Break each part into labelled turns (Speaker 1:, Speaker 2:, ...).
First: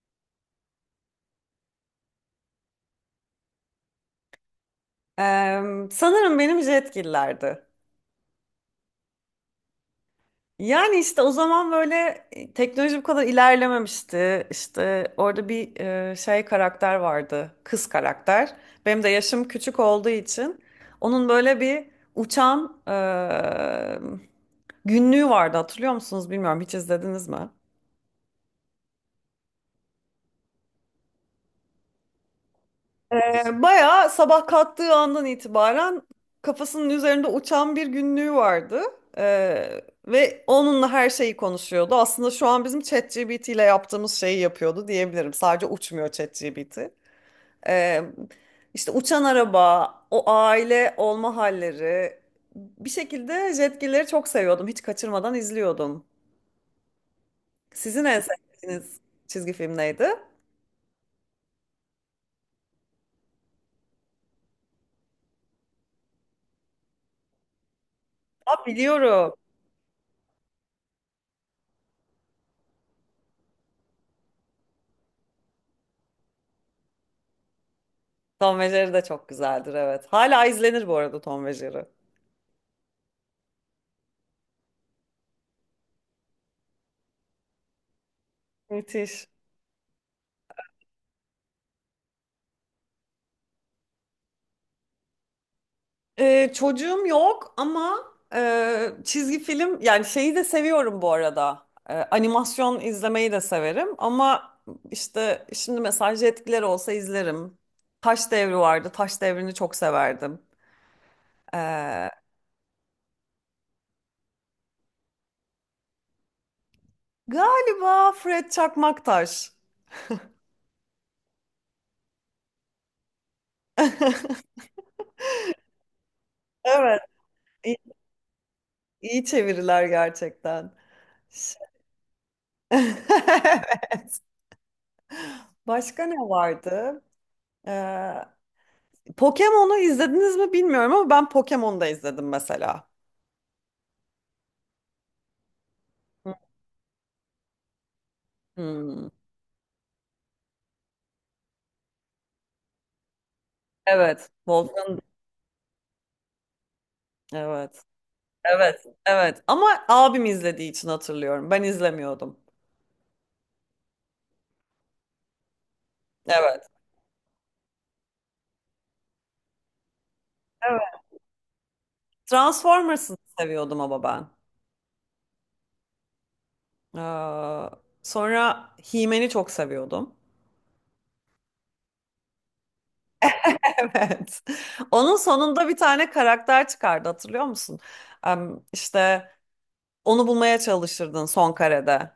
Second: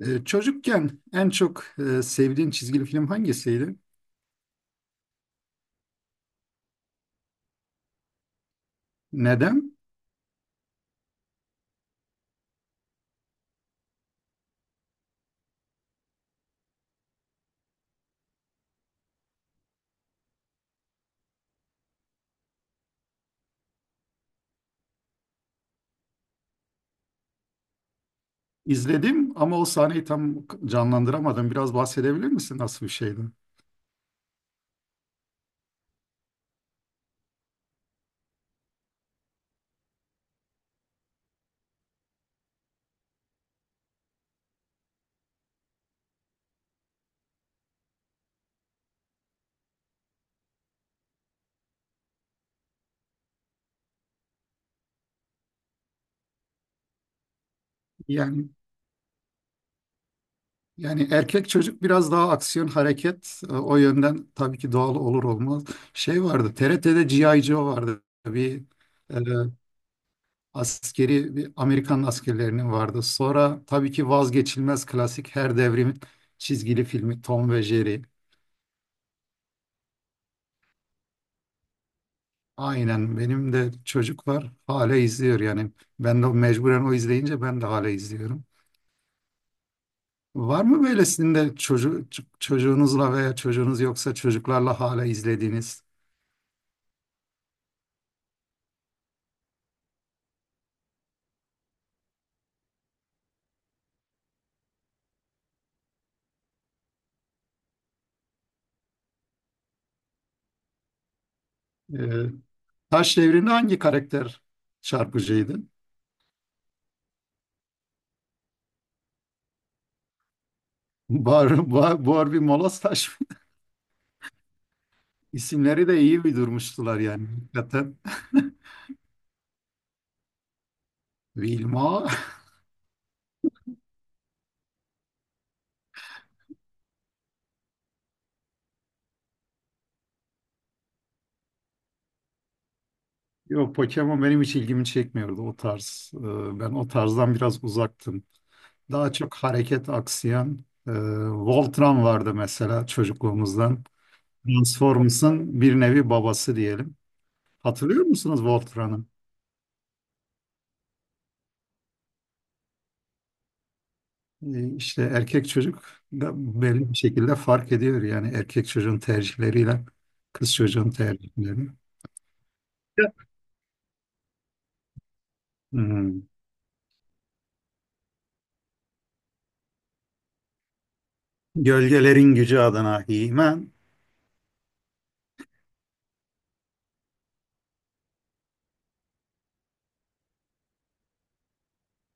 Speaker 1: Çocukken en çok sevdiğin çizgili film hangisiydi?
Speaker 2: Sanırım benim Jetgiller'di.
Speaker 1: Neden?
Speaker 2: Yani işte o zaman böyle teknoloji bu kadar ilerlememişti. İşte orada bir şey karakter vardı. Kız karakter. Benim de yaşım küçük olduğu için onun böyle bir uçan günlüğü vardı, hatırlıyor musunuz, bilmiyorum, hiç izlediniz mi?
Speaker 1: İzledim ama o sahneyi tam canlandıramadım. Biraz bahsedebilir misin, nasıl bir şeydi?
Speaker 2: Bayağı sabah kalktığı andan itibaren kafasının üzerinde uçan bir günlüğü vardı. E, Ve onunla her şeyi konuşuyordu. Aslında şu an bizim ChatGPT ile yaptığımız şeyi yapıyordu diyebilirim. Sadece uçmuyor ChatGPT. E, işte uçan araba, o aile olma halleri. Bir şekilde Jetgilleri çok seviyordum. Hiç kaçırmadan izliyordum. Sizin en
Speaker 1: Yani
Speaker 2: sevdiğiniz çizgi film neydi?
Speaker 1: yani erkek çocuk biraz daha aksiyon hareket o yönden tabii ki doğal olur olmaz. Şey vardı, TRT'de G.I. Joe vardı. Bir
Speaker 2: Aa,
Speaker 1: e,
Speaker 2: biliyorum.
Speaker 1: askeri bir Amerikan askerlerinin vardı. Sonra tabii ki vazgeçilmez klasik her devrimin çizgili filmi Tom ve Jerry.
Speaker 2: Tom ve Jerry de çok güzeldir, evet. Hala izlenir bu arada Tom ve Jerry.
Speaker 1: Aynen, benim de çocuk var, hala izliyor yani, ben de mecburen o izleyince ben de hala izliyorum.
Speaker 2: Müthiş.
Speaker 1: Var mı böylesinde çocuğu, çocuğunuzla veya çocuğunuz yoksa çocuklarla hala izlediğiniz?
Speaker 2: Çocuğum yok ama çizgi film, yani şeyi de seviyorum bu arada. Animasyon izlemeyi de severim ama işte şimdi mesaj etkileri olsa izlerim. Taş Devri vardı. Taş Devri'ni çok severdim.
Speaker 1: Ee,
Speaker 2: Ee,
Speaker 1: Taş Devri'nde hangi karakter çarpıcıydı?
Speaker 2: galiba Fred Çakmaktaş.
Speaker 1: Barbie Molas Taş mı? İsimleri de iyi bir durmuştular
Speaker 2: Evet.
Speaker 1: yani,
Speaker 2: iyi
Speaker 1: hakikaten.
Speaker 2: iyi çeviriler gerçekten. Ş-
Speaker 1: Wilma.
Speaker 2: Evet. Başka ne vardı? Ee, Pokemon'u izlediniz mi bilmiyorum ama ben Pokemon'u da izledim mesela.
Speaker 1: Yok, Pokemon benim hiç ilgimi çekmiyordu o tarz. Ben o tarzdan biraz uzaktım.
Speaker 2: Hmm.
Speaker 1: Daha çok hareket aksiyon. Voltron vardı mesela çocukluğumuzdan.
Speaker 2: Evet. Volkan.
Speaker 1: Transformers'ın bir nevi babası diyelim.
Speaker 2: Evet.
Speaker 1: Hatırlıyor musunuz
Speaker 2: Evet.
Speaker 1: Voltron'u?
Speaker 2: Evet. Ama abim izlediği için hatırlıyorum. Ben izlemiyordum.
Speaker 1: İşte erkek çocuk
Speaker 2: Evet.
Speaker 1: da belli bir şekilde fark ediyor. Yani erkek çocuğun tercihleriyle kız çocuğun
Speaker 2: Evet.
Speaker 1: tercihlerini. Evet.
Speaker 2: Transformers'ı seviyordum ama ben.
Speaker 1: Hmm.
Speaker 2: Ee, sonra He-Man'i çok seviyordum.
Speaker 1: Gölgelerin gücü adına He-Man.
Speaker 2: Evet. Onun sonunda bir tane karakter çıkardı, hatırlıyor musun? İşte onu bulmaya çalışırdın son karede.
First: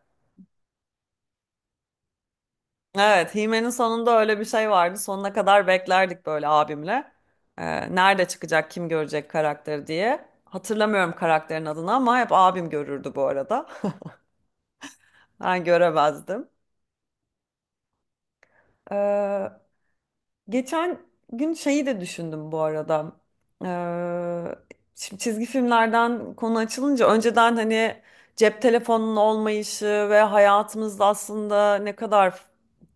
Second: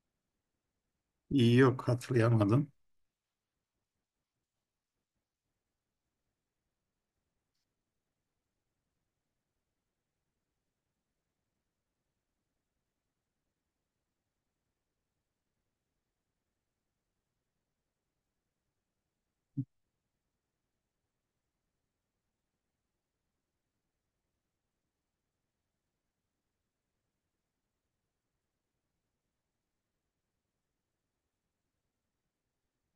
Speaker 1: İyi, yok, hatırlayamadım.
Speaker 2: Evet, Hime'nin sonunda öyle bir şey vardı. Sonuna kadar beklerdik böyle abimle. Nerede çıkacak, kim görecek karakteri diye. Hatırlamıyorum karakterin adını ama hep abim görürdü bu arada. Ben göremezdim. Ee, Geçen gün şeyi de düşündüm bu arada. Şimdi çizgi filmlerden konu açılınca, önceden hani cep telefonunun olmayışı ve hayatımızda aslında ne kadar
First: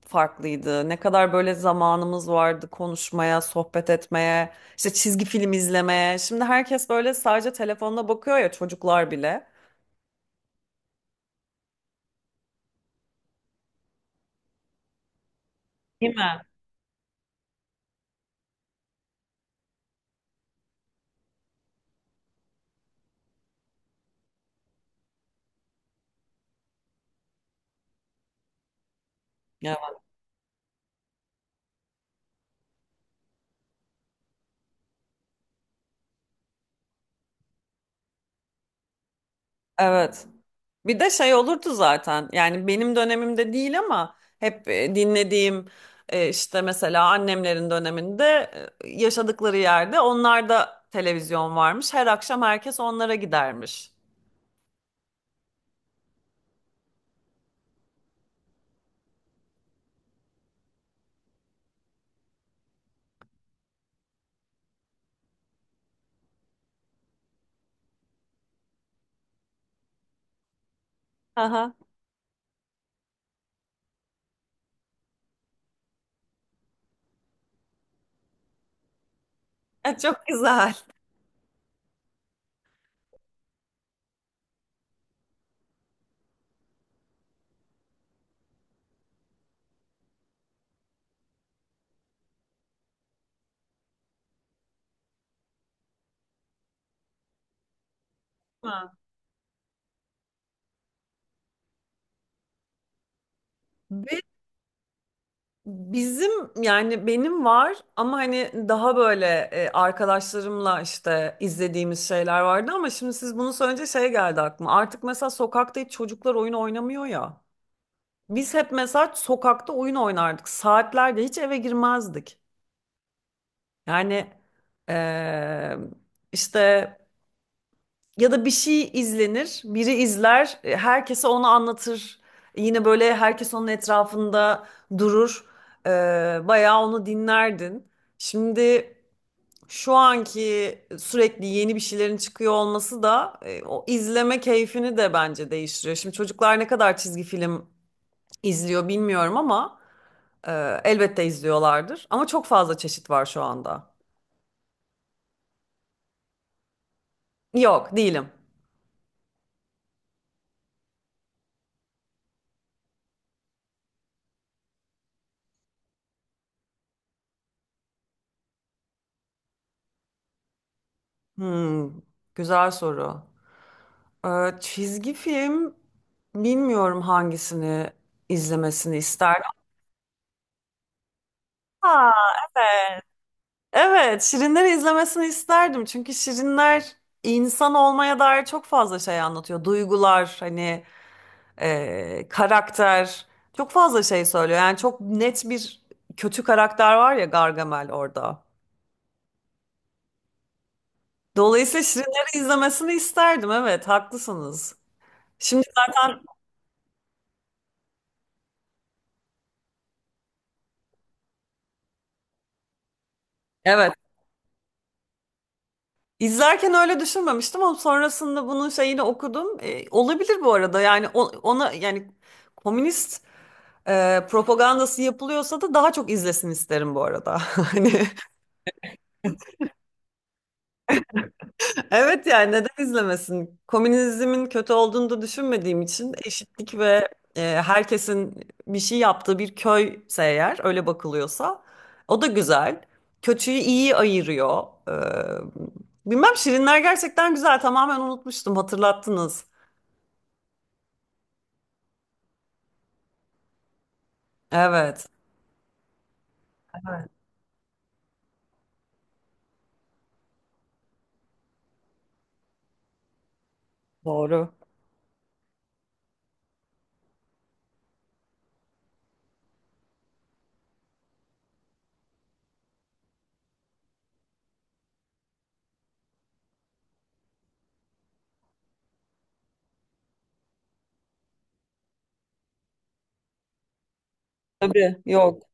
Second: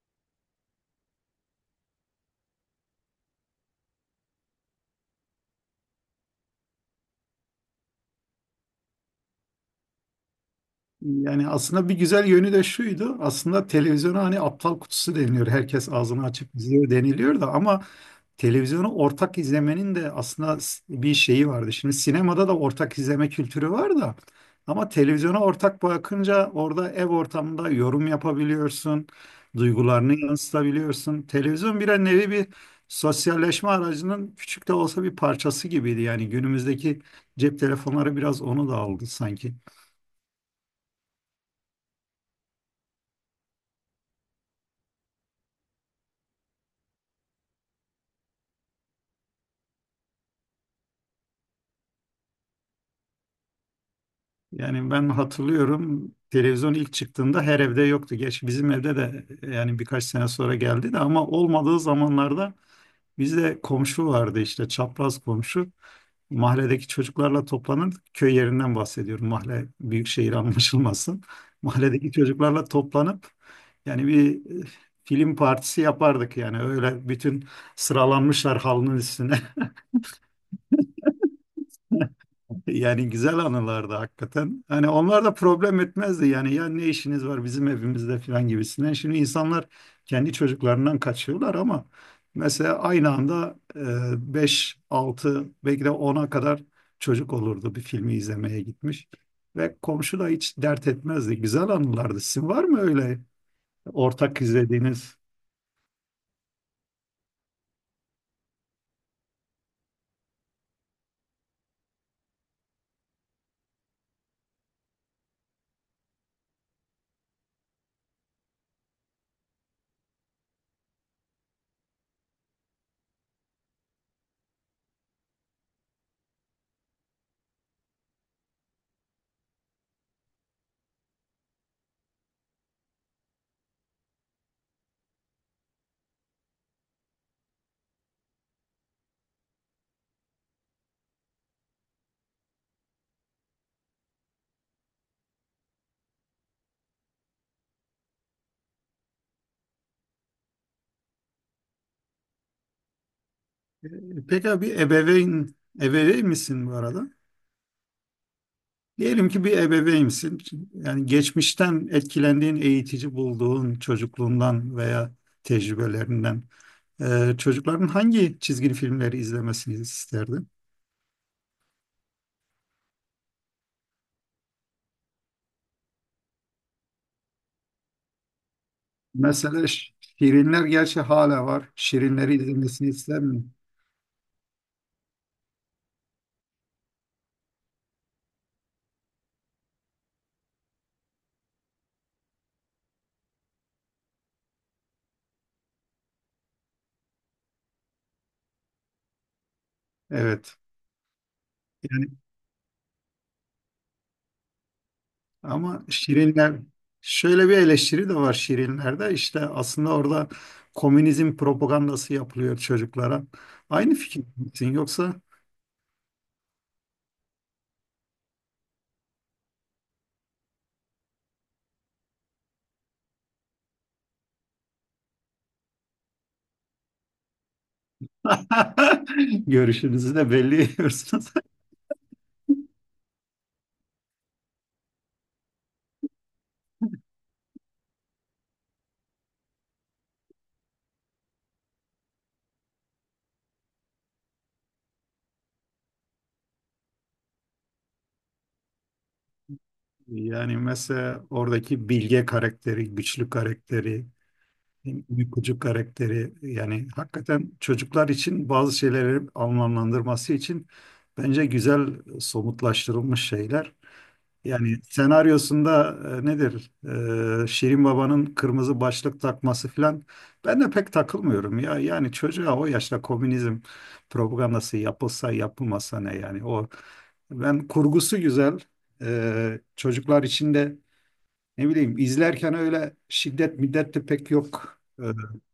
Speaker 2: farklıydı. Ne kadar böyle zamanımız vardı konuşmaya, sohbet etmeye, işte çizgi film izlemeye. Şimdi herkes böyle sadece telefonuna bakıyor ya, çocuklar bile.
Speaker 1: Yani aslında bir güzel yönü de şuydu. Aslında televizyona hani aptal kutusu deniliyor. Herkes
Speaker 2: Değil
Speaker 1: ağzını
Speaker 2: mi?
Speaker 1: açıp izliyor deniliyor da ama televizyonu ortak izlemenin de aslında bir şeyi vardı. Şimdi sinemada da ortak izleme kültürü var da ama televizyona ortak bakınca orada ev ortamında yorum yapabiliyorsun,
Speaker 2: Evet.
Speaker 1: duygularını yansıtabiliyorsun. Televizyon bir nevi bir sosyalleşme aracının küçük de olsa bir parçası gibiydi. Yani günümüzdeki cep telefonları biraz onu da aldı sanki.
Speaker 2: Evet. Bir de şey olurdu zaten, yani benim dönemimde değil ama hep dinlediğim işte mesela annemlerin döneminde yaşadıkları yerde onlar da televizyon varmış. Her akşam herkes onlara gidermiş.
Speaker 1: Yani ben hatırlıyorum, televizyon ilk çıktığında her evde yoktu. Geç bizim evde de, yani birkaç sene sonra geldi de, ama olmadığı zamanlarda bizde komşu vardı, işte çapraz komşu. Mahalledeki çocuklarla toplanırdık. Köy yerinden bahsediyorum. Mahalle büyük şehir anlaşılmasın.
Speaker 2: Aha.
Speaker 1: Mahalledeki çocuklarla toplanıp yani bir e, film partisi yapardık yani, öyle bütün sıralanmışlar halının üstüne.
Speaker 2: Çok güzel.
Speaker 1: Yani güzel anılardı hakikaten. Hani onlar da problem etmezdi yani, ya ne işiniz var bizim evimizde falan gibisinden. Şimdi insanlar kendi çocuklarından kaçıyorlar ama mesela aynı anda 5 altı, belki de ona kadar çocuk olurdu bir filmi izlemeye
Speaker 2: Ha.
Speaker 1: gitmiş. Ve komşu da hiç dert etmezdi. Güzel anılardı. Sizin var mı öyle
Speaker 2: Ve
Speaker 1: ortak izlediğiniz?
Speaker 2: bizim, yani benim var ama hani daha böyle arkadaşlarımla işte izlediğimiz şeyler vardı ama şimdi siz bunu söyleyince şey geldi aklıma. Artık mesela sokakta hiç çocuklar oyun oynamıyor ya. Biz hep mesela sokakta oyun oynardık. Saatlerce hiç eve girmezdik. Yani eee, işte, ya da bir şey izlenir, biri izler, herkese onu anlatır. Yine böyle herkes onun etrafında durur. Bayağı onu dinlerdin. Şimdi şu anki, sürekli yeni bir şeylerin çıkıyor olması da o izleme keyfini de bence değiştiriyor. Şimdi çocuklar ne kadar çizgi film izliyor bilmiyorum ama. Elbette izliyorlardır ama çok fazla çeşit var şu anda.
Speaker 1: Peki abi, ebeveyn misin bu arada?
Speaker 2: Yok, değilim.
Speaker 1: Diyelim ki bir ebeveynsin. Yani geçmişten etkilendiğin, eğitici bulduğun, çocukluğundan veya tecrübelerinden çocukların hangi çizgi filmleri izlemesini isterdin?
Speaker 2: Hmm, güzel soru. Çizgi film bilmiyorum hangisini izlemesini isterdim.
Speaker 1: Mesela Şirinler gerçi hala var.
Speaker 2: Aa,
Speaker 1: Şirinleri izlemesini
Speaker 2: evet.
Speaker 1: ister mi?
Speaker 2: Evet, Şirinleri izlemesini isterdim. Çünkü Şirinler insan olmaya dair çok fazla şey anlatıyor. Duygular, hani karakter, çok fazla şey söylüyor. Yani çok net bir kötü karakter var ya, Gargamel orada.
Speaker 1: Evet.
Speaker 2: Dolayısıyla
Speaker 1: Yani
Speaker 2: Şirinleri izlemesini isterdim. Evet, haklısınız. Şimdi
Speaker 1: ama
Speaker 2: zaten
Speaker 1: Şirinler, şöyle bir eleştiri de var Şirinler'de. İşte aslında orada komünizm propagandası yapılıyor çocuklara.
Speaker 2: evet.
Speaker 1: Aynı fikir misin? Yoksa
Speaker 2: İzlerken öyle düşünmemiştim ama sonrasında bunun şeyini okudum. E, olabilir bu arada. Yani o- ona, yani komünist propagandası yapılıyorsa da daha çok izlesin isterim bu arada. Hani
Speaker 1: görüşünüzü de belli ediyorsunuz.
Speaker 2: evet, yani neden izlemesin? Komünizmin kötü olduğunu da düşünmediğim için eşitlik ve herkesin bir şey yaptığı bir köyse, eğer öyle bakılıyorsa o da güzel. Kötüyü iyi ayırıyor. Bilmem, Şirinler gerçekten güzel, tamamen unutmuştum, hatırlattınız.
Speaker 1: Yani mesela oradaki bilge karakteri, güçlü karakteri,
Speaker 2: Evet.
Speaker 1: uykucu karakteri yani hakikaten çocuklar için bazı şeyleri anlamlandırması için bence güzel somutlaştırılmış şeyler.
Speaker 2: Doğru.
Speaker 1: Yani senaryosunda nedir? Şirin Baba'nın kırmızı başlık takması falan. Ben de pek takılmıyorum ya. Yani çocuğa o yaşta komünizm propagandası yapılsa yapılmasa ne yani, o ben kurgusu güzel. Çocuklar için de ne bileyim, izlerken öyle şiddet middet de pek yok.
Speaker 2: Tabii yok.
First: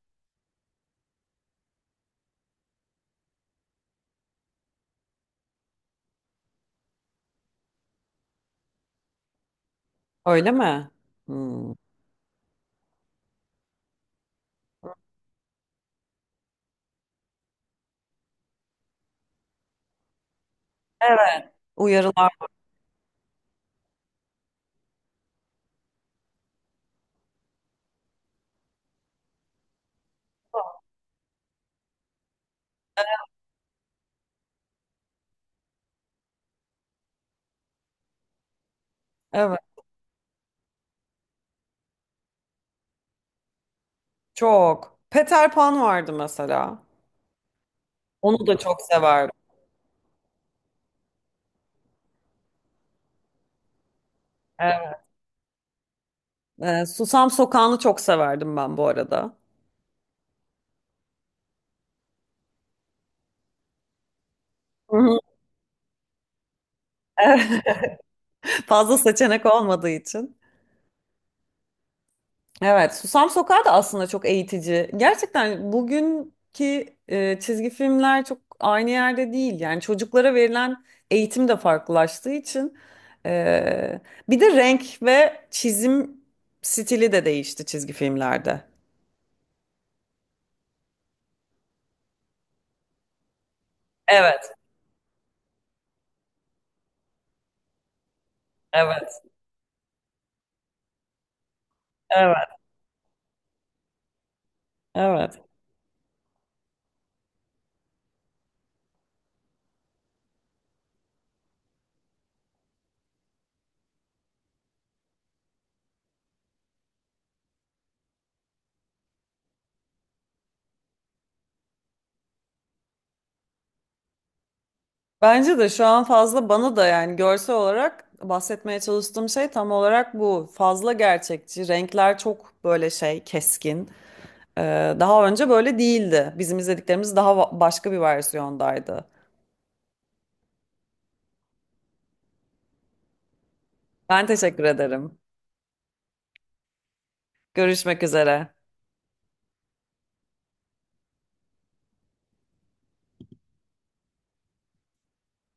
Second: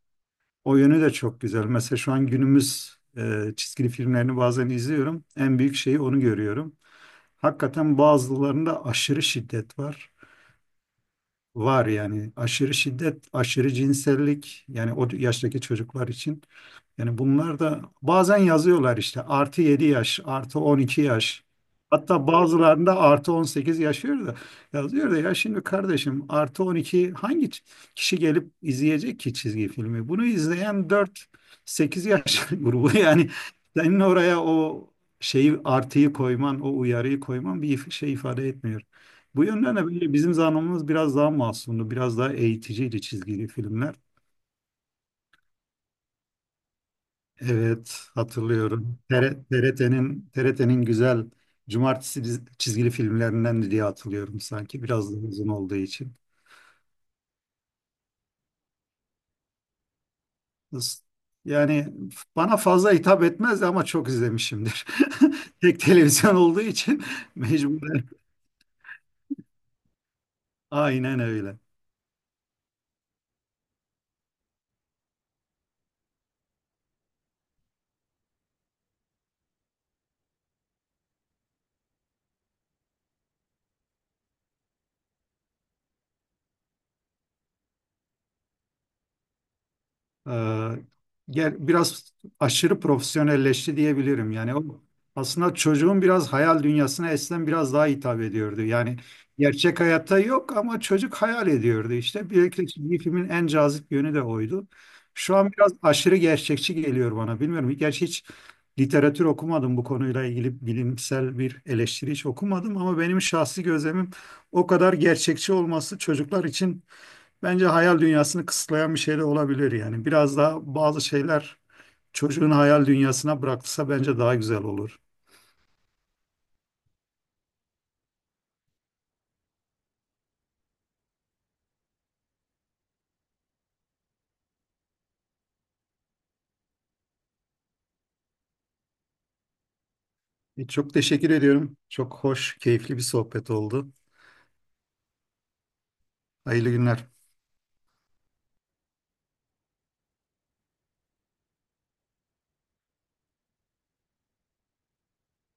Speaker 1: O yönü de çok güzel. Mesela şu an günümüz çizgili filmlerini bazen izliyorum. En büyük şeyi onu görüyorum. Hakikaten bazılarında aşırı şiddet var.
Speaker 2: Öyle mi? Hmm.
Speaker 1: Var yani, aşırı şiddet, aşırı cinsellik yani o yaştaki çocuklar için. Yani bunlar da bazen yazıyorlar işte artı 7 yaş, artı 12 yaş.
Speaker 2: Evet.
Speaker 1: Hatta
Speaker 2: Uyarılar.
Speaker 1: bazılarında artı 18 yaşıyor da yazıyor da, ya şimdi kardeşim artı 12 hangi kişi gelip izleyecek ki çizgi filmi? Bunu izleyen 4 8 yaş grubu yani, senin oraya o şeyi artıyı koyman, o uyarıyı koyman bir şey ifade etmiyor. Bu
Speaker 2: Evet.
Speaker 1: yönden de böyle bizim zamanımız biraz daha masumdu, biraz daha eğiticiydi çizgili filmler.
Speaker 2: Çok. Peter Pan vardı mesela.
Speaker 1: Evet,
Speaker 2: Onu da çok
Speaker 1: hatırlıyorum.
Speaker 2: severdim.
Speaker 1: TRT'nin güzel cumartesi çizgili filmlerinden diye hatırlıyorum, sanki biraz daha uzun olduğu için.
Speaker 2: Susam Sokağı'nı çok severdim ben bu arada.
Speaker 1: Is- Yani bana fazla hitap etmezdi ama çok izlemişimdir.
Speaker 2: Hı hı.
Speaker 1: Tek televizyon olduğu için mecburen.
Speaker 2: Fazla seçenek olmadığı için.
Speaker 1: Aynen öyle.
Speaker 2: Evet, Susam Sokağı da aslında çok eğitici. Gerçekten bugünkü çizgi filmler çok aynı yerde değil. Yani çocuklara verilen eğitim de farklılaştığı için. e, bir de renk ve çizim stili de değişti çizgi filmlerde.
Speaker 1: Ee, Gel biraz, aşırı profesyonelleşti diyebilirim.
Speaker 2: Evet,
Speaker 1: Yani o aslında çocuğun biraz hayal dünyasına eskiden biraz daha hitap ediyordu. Yani
Speaker 2: evet,
Speaker 1: gerçek hayatta yok ama çocuk hayal ediyordu işte.
Speaker 2: evet,
Speaker 1: Belki bir filmin en cazip yönü de oydu. Şu
Speaker 2: evet.
Speaker 1: an biraz aşırı gerçekçi geliyor bana. Bilmiyorum. Gerçi hiç literatür okumadım bu konuyla ilgili, bilimsel bir eleştiri hiç okumadım ama benim şahsi gözlemim, o kadar gerçekçi olması çocuklar için bence hayal dünyasını kısıtlayan bir şey de olabilir yani. Biraz daha bazı şeyler çocuğun hayal dünyasına bırakılsa bence daha güzel olur.
Speaker 2: Bence de şu an fazla, bana da yani görsel olarak bahsetmeye çalıştığım şey tam olarak bu. Fazla gerçekçi. Renkler çok böyle şey, keskin. Daha önce böyle değildi. Bizim izlediklerimiz daha başka bir versiyondaydı.
Speaker 1: Çok teşekkür ediyorum. Çok hoş, keyifli bir sohbet oldu.
Speaker 2: Ben teşekkür ederim.
Speaker 1: Hayırlı günler.
Speaker 2: Görüşmek üzere.